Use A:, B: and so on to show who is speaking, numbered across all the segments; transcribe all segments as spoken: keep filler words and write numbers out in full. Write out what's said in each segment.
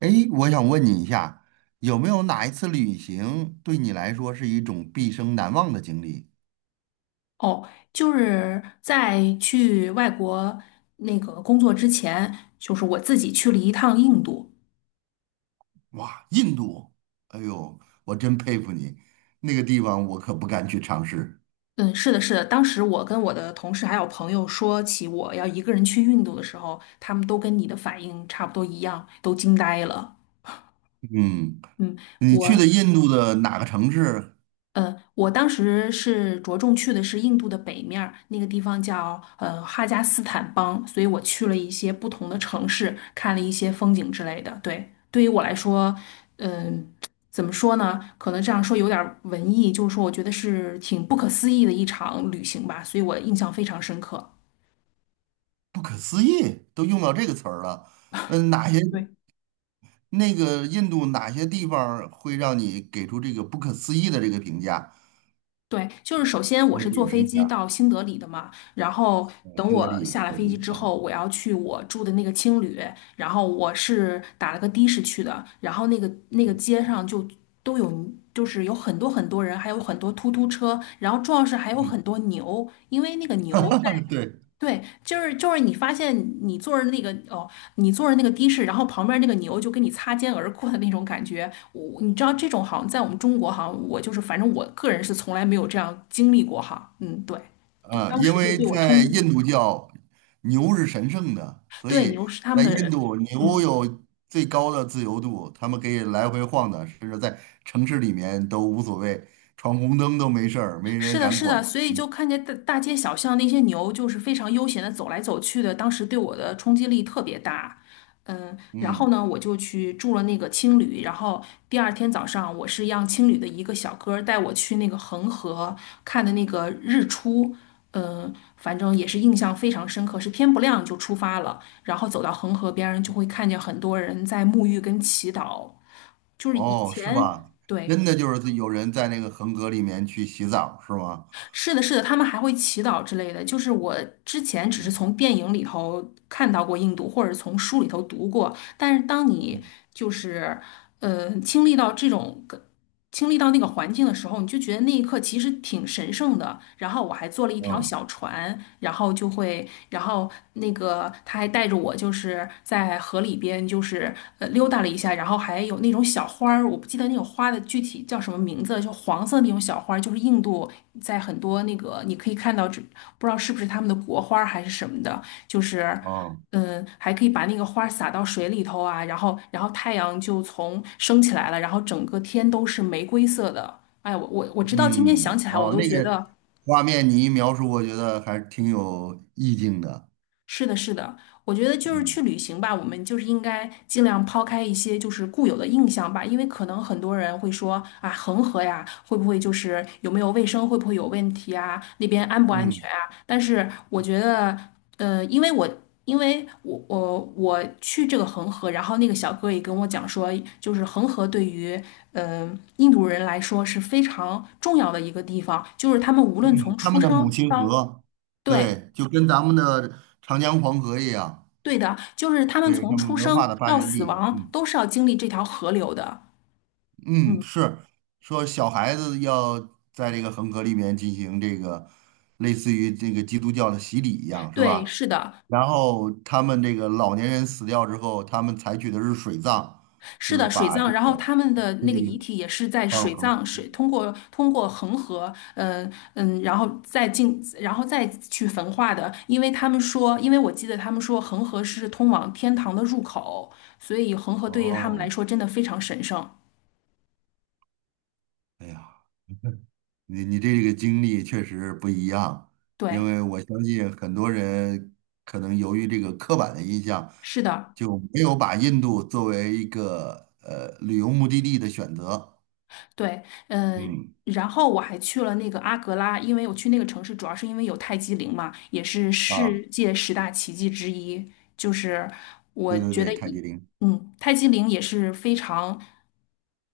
A: 诶，我想问你一下，有没有哪一次旅行对你来说是一种毕生难忘的经历？
B: 哦，就是在去外国那个工作之前，就是我自己去了一趟印度。
A: 哇，印度，哎呦，我真佩服你，那个地方我可不敢去尝试。
B: 嗯，是的，是的。当时我跟我的同事还有朋友说起我要一个人去印度的时候，他们都跟你的反应差不多一样，都惊呆了。
A: 嗯，
B: 嗯，
A: 你去的
B: 我。
A: 印度的哪个城市？
B: 呃，我当时是着重去的是印度的北面儿，那个地方叫呃哈加斯坦邦，所以我去了一些不同的城市，看了一些风景之类的。对，对于我来说，嗯、怎么说呢？可能这样说有点儿文艺，就是说我觉得是挺不可思议的一场旅行吧，所以我印象非常深刻。
A: 不可思议，都用到这个词儿了。嗯，哪些
B: 对。
A: 那个印度哪些地方儿会让你给出这个不可思议的这个评价？
B: 对，就是首先
A: 给
B: 我
A: 我
B: 是
A: 解
B: 坐
A: 释
B: 飞
A: 一
B: 机
A: 下，
B: 到新德里的嘛，然后
A: 呃，
B: 等
A: 新德
B: 我
A: 里
B: 下了
A: 首
B: 飞
A: 都
B: 机之
A: 啊。
B: 后，我要去我住的那个青旅，然后我是打了个的士去的，然后那个那个街上就都有，就是有很多很多人，还有很多突突车，然后主要是还有很多牛，因为那个牛在
A: 嗯，对。
B: 对，就是就是你发现你坐着那个哦，你坐着那个的士，然后旁边那个牛就跟你擦肩而过的那种感觉，我你知道这种好像在我们中国好像我就是反正我个人是从来没有这样经历过哈，嗯，对，对，
A: 嗯，
B: 当
A: 因
B: 时就
A: 为
B: 对我冲
A: 在
B: 击，
A: 印度教，牛是神圣的，所
B: 对，
A: 以
B: 牛是他们
A: 在印
B: 的，
A: 度牛
B: 嗯。
A: 有最高的自由度，他们可以来回晃的，甚至在城市里面都无所谓，闯红灯都没事儿，没
B: 是
A: 人
B: 的，
A: 敢
B: 是的，
A: 管。
B: 所以就看见大大街小巷那些牛，就是非常悠闲的走来走去的，当时对我的冲击力特别大。嗯，然后
A: 嗯，
B: 呢，我就去住了那个青旅，然后第二天早上，我是让青旅的一个小哥儿带我去那个恒河看的那个日出。嗯，反正也是印象非常深刻，是天不亮就出发了，然后走到恒河边儿，就会看见很多人在沐浴跟祈祷，就是以
A: 哦，是
B: 前。
A: 吧？
B: 对，
A: 真的就是有人在那个恒河里面去洗澡，是吗？
B: 是的，是的，他们还会祈祷之类的。就是我之前只是
A: 嗯
B: 从电影里头看到过印度，或者从书里头读过，但是当你
A: 嗯
B: 就是呃经历到这种经历到那个环境的时候，你就觉得那一刻其实挺神圣的。然后我还坐了一条
A: 嗯
B: 小船，然后就会，然后那个他还带着我，就是在河里边，就是呃溜达了一下，然后还有那种小花儿，我不记得那种花的具体叫什么名字，就黄色那种小花儿就是印度在很多那个你可以看到，这不知道是不是他们的国花儿还是什么的，就是。
A: 哦
B: 嗯，还可以把那个花儿撒到水里头啊，然后然后太阳就从升起来了，然后整个天都是玫瑰色的。哎我我我直到今天想
A: 嗯
B: 起来，我
A: 哦，
B: 都
A: 那
B: 觉
A: 个
B: 得。
A: 画面你一描述，我觉得还挺有意境的。
B: 是的，是的，我觉得就是去
A: 嗯
B: 旅行吧，我们就是应该尽量抛开一些就是固有的印象吧，因为可能很多人会说啊，恒河呀，会不会就是有没有卫生，会不会有问题啊，那边安不安全
A: 嗯
B: 啊？但是我觉得，呃，因为我因为我我我去这个恒河，然后那个小哥也跟我讲说，就是恒河对于嗯、呃印度人来说是非常重要的一个地方，就是他们无论从
A: 嗯，他
B: 出
A: 们的母
B: 生
A: 亲
B: 到
A: 河，
B: 对。
A: 对，就跟咱们的长江黄河一样，
B: 对的，就是他们
A: 对，
B: 从
A: 他们
B: 出
A: 文
B: 生
A: 化的发
B: 到
A: 源
B: 死
A: 地。
B: 亡
A: 嗯
B: 都是要经历这条河流的。
A: 嗯，
B: 嗯，
A: 是说小孩子要在这个恒河里面进行这个类似于这个基督教的洗礼一样，是
B: 对，
A: 吧？
B: 是的，
A: 然后他们这个老年人死掉之后，他们采取的是水葬，就
B: 是
A: 是
B: 的，水
A: 把
B: 葬，
A: 这个
B: 然后他们的
A: 尸
B: 那个
A: 体
B: 遗体也是在
A: 放入
B: 水
A: 恒。
B: 葬水通过通过恒河，嗯、嗯，然后再进，然后再去焚化的，因为他们说，因为我记得他们说恒河是通往天堂的入口，所以恒河对于他们来
A: 哦，
B: 说真的非常神圣。
A: 哎呀。你你这个经历确实不一样，因
B: 对，
A: 为我相信很多人可能由于这个刻板的印象，
B: 是的。
A: 就没有把印度作为一个呃旅游目的地的选择。
B: 对，嗯，
A: 嗯，
B: 然后我还去了那个阿格拉，因为我去那个城市主要是因为有泰姬陵嘛，也是
A: 啊，
B: 世界十大奇迹之一。就是我
A: 对对
B: 觉
A: 对，
B: 得
A: 泰
B: 一
A: 姬陵。
B: 嗯，泰姬陵也是非常，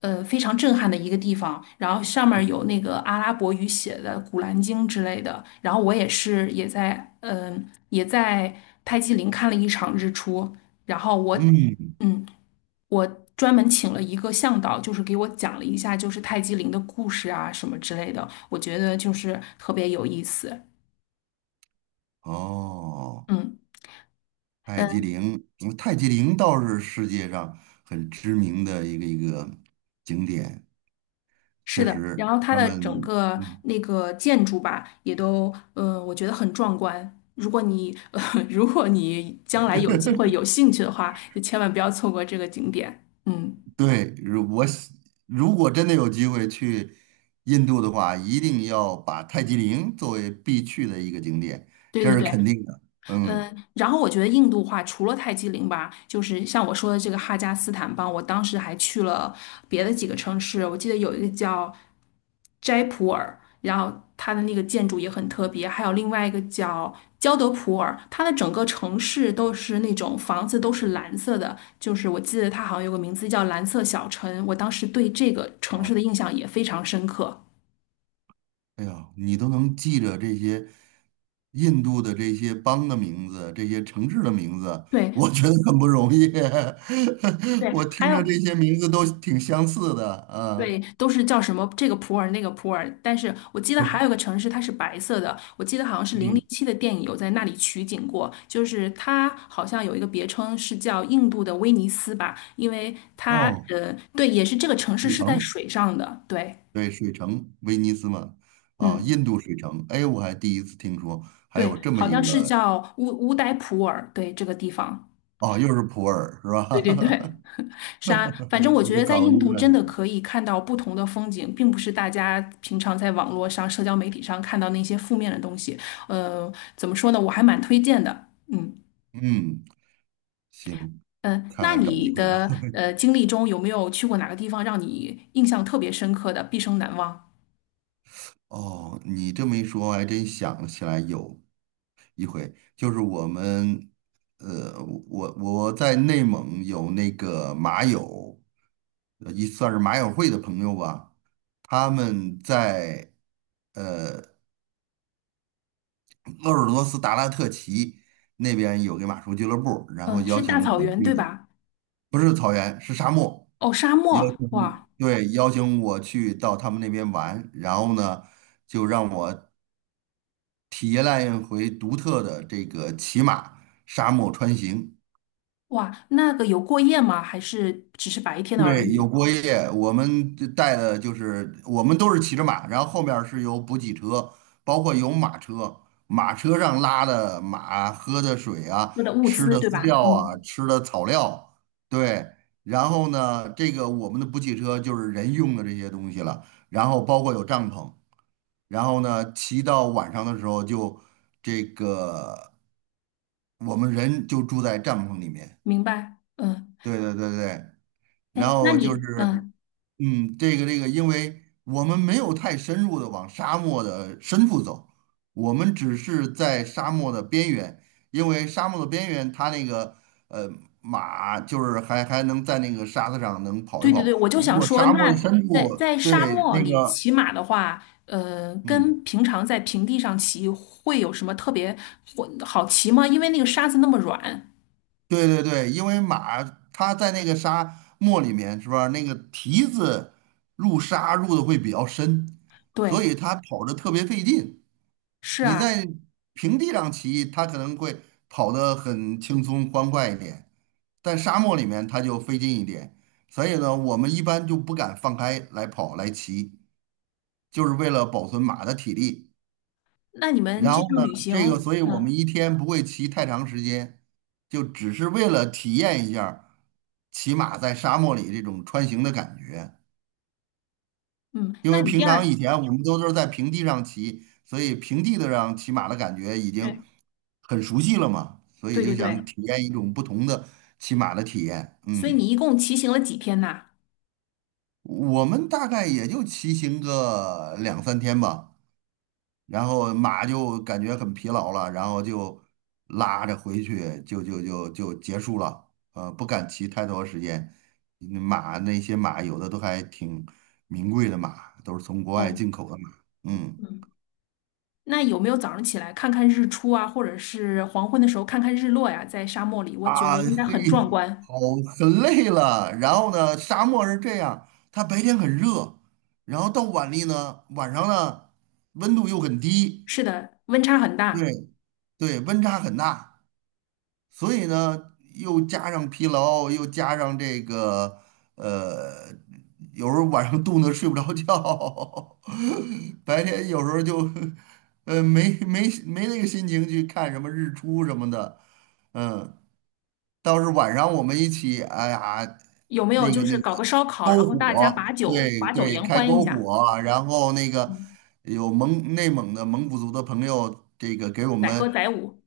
B: 呃，非常震撼的一个地方。然后上面儿有那个阿拉伯语写的《古兰经》之类的。然后我也是也在，嗯、也在泰姬陵看了一场日出。然后我，
A: 嗯，
B: 嗯。我专门请了一个向导，就是给我讲了一下就是泰姬陵的故事啊什么之类的，我觉得就是特别有意思。
A: 哦，
B: 嗯
A: 泰姬
B: 嗯，
A: 陵，嗯泰姬陵倒是世界上很知名的一个一个景点，
B: 是
A: 确
B: 的。
A: 实
B: 然后它
A: 他
B: 的整
A: 们。
B: 个
A: 嗯。
B: 那个建筑吧，也都呃，我觉得很壮观。如果你 呃，如果你将来有机会有兴趣的话，就千万不要错过这个景点。嗯，
A: 对，如我喜如果真的有机会去印度的话，一定要把泰姬陵作为必去的一个景点，
B: 对
A: 这
B: 对
A: 是
B: 对。
A: 肯定的。嗯，
B: 嗯，然后我觉得印度话除了泰姬陵吧，就是像我说的这个哈加斯坦邦，我当时还去了别的几个城市，我记得有一个叫斋普尔，然后它的那个建筑也很特别，还有另外一个叫焦德普尔，它的整个城市都是那种房子都是蓝色的，就是我记得它好像有个名字叫蓝色小城，我当时对这个城市
A: 哦，
B: 的印象也非常深刻。
A: 哎呀，你都能记着这些印度的这些邦的名字，这些城市的名字，
B: 对
A: 我觉得很不容易。我
B: 对，还
A: 听着这
B: 有。
A: 些名字都挺相似的，
B: 对，
A: 啊，
B: 都是叫什么这个普洱那个普洱，但是我记得还有个城市它是白色的，我记得好像是《零零
A: 嗯，
B: 七》的电影有在那里取景过，就是它好像有一个别称是叫印度的威尼斯吧，因为它
A: 哦，
B: 呃对，也是这个城市
A: 北
B: 是在
A: 城。
B: 水上的，对，
A: 对，水城，威尼斯嘛，啊，
B: 嗯，
A: 印度水城，哎，我还第一次听说还
B: 对，
A: 有这么
B: 好
A: 一
B: 像是
A: 个，
B: 叫乌乌代普洱，对这个地方，
A: 哦，又是普洱是
B: 对对对。
A: 吧？
B: 是啊，反正我
A: 我
B: 觉
A: 都
B: 得在
A: 搞
B: 印
A: 晕
B: 度
A: 了
B: 真
A: 这个
B: 的可以看到不同的风景，并不是大家平常在网络上、社交媒体上看到那些负面的东西。呃，怎么说呢？我还蛮推荐的。嗯
A: 嗯，行，
B: 嗯，呃
A: 看
B: 那
A: 看找
B: 你
A: 机会吧。
B: 的 呃经历中有没有去过哪个地方让你印象特别深刻的，毕生难忘？
A: 哦，你这么一说，我还真想起来有一回，就是我们，呃，我我在内蒙有那个马友，呃一算是马友会的朋友吧，他们在。鄂尔多斯达拉特旗那边有个马术俱乐部，然后
B: 嗯，
A: 邀
B: 是大
A: 请
B: 草
A: 我
B: 原对
A: 去，
B: 吧？
A: 不是草原，是沙漠，
B: 哦，沙
A: 邀
B: 漠，
A: 请，
B: 哇
A: 对，邀请我去到他们那边玩，然后呢，就让我体验了一回独特的这个骑马沙漠穿行。
B: 哇，那个有过夜吗？还是只是白天的而
A: 对，有
B: 已？
A: 过夜，我们带的就是我们都是骑着马，然后后面儿是有补给车，包括有马车，马车上拉的马喝的水啊，
B: 喝的物
A: 吃
B: 资
A: 的
B: 对
A: 饲
B: 吧？
A: 料啊，
B: 嗯，
A: 吃的草料，对。然后呢，这个我们的补给车就是人用的这些东西了，然后包括有帐篷，然后呢，骑到晚上的时候就这个我们人就住在帐篷里面，
B: 明白。嗯，
A: 对对对对。
B: 哎，
A: 然
B: 那
A: 后就是，
B: 你嗯。
A: 嗯，这个这个，因为我们没有太深入的往沙漠的深处走，我们只是在沙漠的边缘，因为沙漠的边缘它那个呃马就是还还能在那个沙子上能跑一
B: 对对对，
A: 跑，
B: 我就
A: 如
B: 想
A: 果
B: 说，
A: 沙漠的
B: 那
A: 深
B: 在
A: 处，
B: 在沙
A: 对
B: 漠
A: 那
B: 里
A: 个
B: 骑马的话，呃，
A: 嗯。
B: 跟平常在平地上骑会有什么特别，会好骑吗？因为那个沙子那么软。
A: 对对对，因为马它在那个沙漠里面是吧？那个蹄子入沙入的会比较深，所
B: 对，
A: 以它跑着特别费劲。
B: 是
A: 你
B: 啊。
A: 在平地上骑，它可能会跑得很轻松欢快一点，但沙漠里面它就费劲一点。所以呢，我们一般就不敢放开来跑来骑，就是为了保存马的体力。
B: 那你们
A: 然
B: 这
A: 后
B: 趟
A: 呢，
B: 旅行，
A: 这个，所以我们
B: 嗯
A: 一天不会骑太长时间，就只是为了体验一下骑马在沙漠里这种穿行的感觉。
B: 嗯，
A: 因
B: 那
A: 为
B: 你第
A: 平常
B: 二，
A: 以前我们都是在平地上骑，所以平地的上骑马的感觉已经
B: 对
A: 很熟悉了嘛，所以
B: 对
A: 就
B: 对
A: 想
B: 对，
A: 体验一种不同的骑马的体验。
B: 所以
A: 嗯，
B: 你一共骑行了几天呐？
A: 我们大概也就骑行个两三天吧，然后马就感觉很疲劳了，然后就拉着回去，就就就就结束了。呃，不敢骑太多时间，马那些马有的都还挺名贵的马，都是从国外
B: 哦，
A: 进口的马。嗯。
B: 嗯，那有没有早上起来看看日出啊，或者是黄昏的时候看看日落呀？在沙漠里，我觉得
A: 啊，
B: 应该
A: 嘿，
B: 很壮观。
A: 好，很累了。然后呢，沙漠是这样，它白天很热，然后到晚里呢，晚上呢，温度又很低，
B: 是的，温差很大。
A: 对对，温差很大，所以呢，又加上疲劳，又加上这个，呃，有时候晚上冻得睡不着觉，白天有时候就，呃，没没没那个心情去看什么日出什么的，嗯。倒是晚上我们一起，哎呀，
B: 有没有
A: 那个
B: 就是
A: 那个
B: 搞个烧烤，然
A: 篝
B: 后大家把
A: 火，
B: 酒
A: 对
B: 把酒
A: 对，
B: 言
A: 开
B: 欢一
A: 篝
B: 下，
A: 火，然后那个
B: 嗯，
A: 有蒙内蒙的蒙古族的朋友，这个给我
B: 载歌
A: 们
B: 载舞。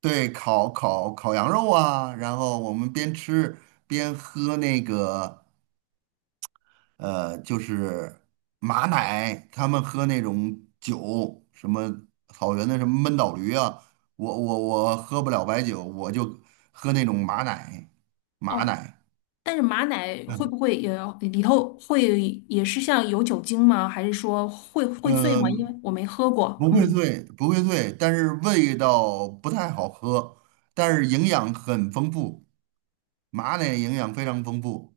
A: 对烤烤烤羊肉啊，然后我们边吃边喝那个呃，就是马奶，他们喝那种酒，什么草原的什么闷倒驴啊，我我我喝不了白酒，我就喝那种马奶，马
B: 哦，
A: 奶。
B: 但是马奶会不会也里头会也是像有酒精吗？还是说会会醉吗？因
A: 嗯，
B: 为我没喝过。
A: 不会
B: 嗯
A: 醉，不会醉，但是味道不太好喝，但是营养很丰富，马奶营养非常丰富。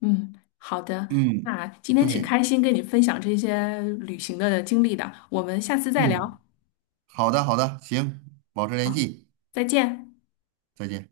B: 嗯，好的，
A: 嗯，
B: 那今天挺
A: 对，
B: 开心跟你分享这些旅行的经历的，我们下次再
A: 嗯，
B: 聊。
A: 好的，好的，行，保持联
B: 好，
A: 系，
B: 再见。
A: 再见。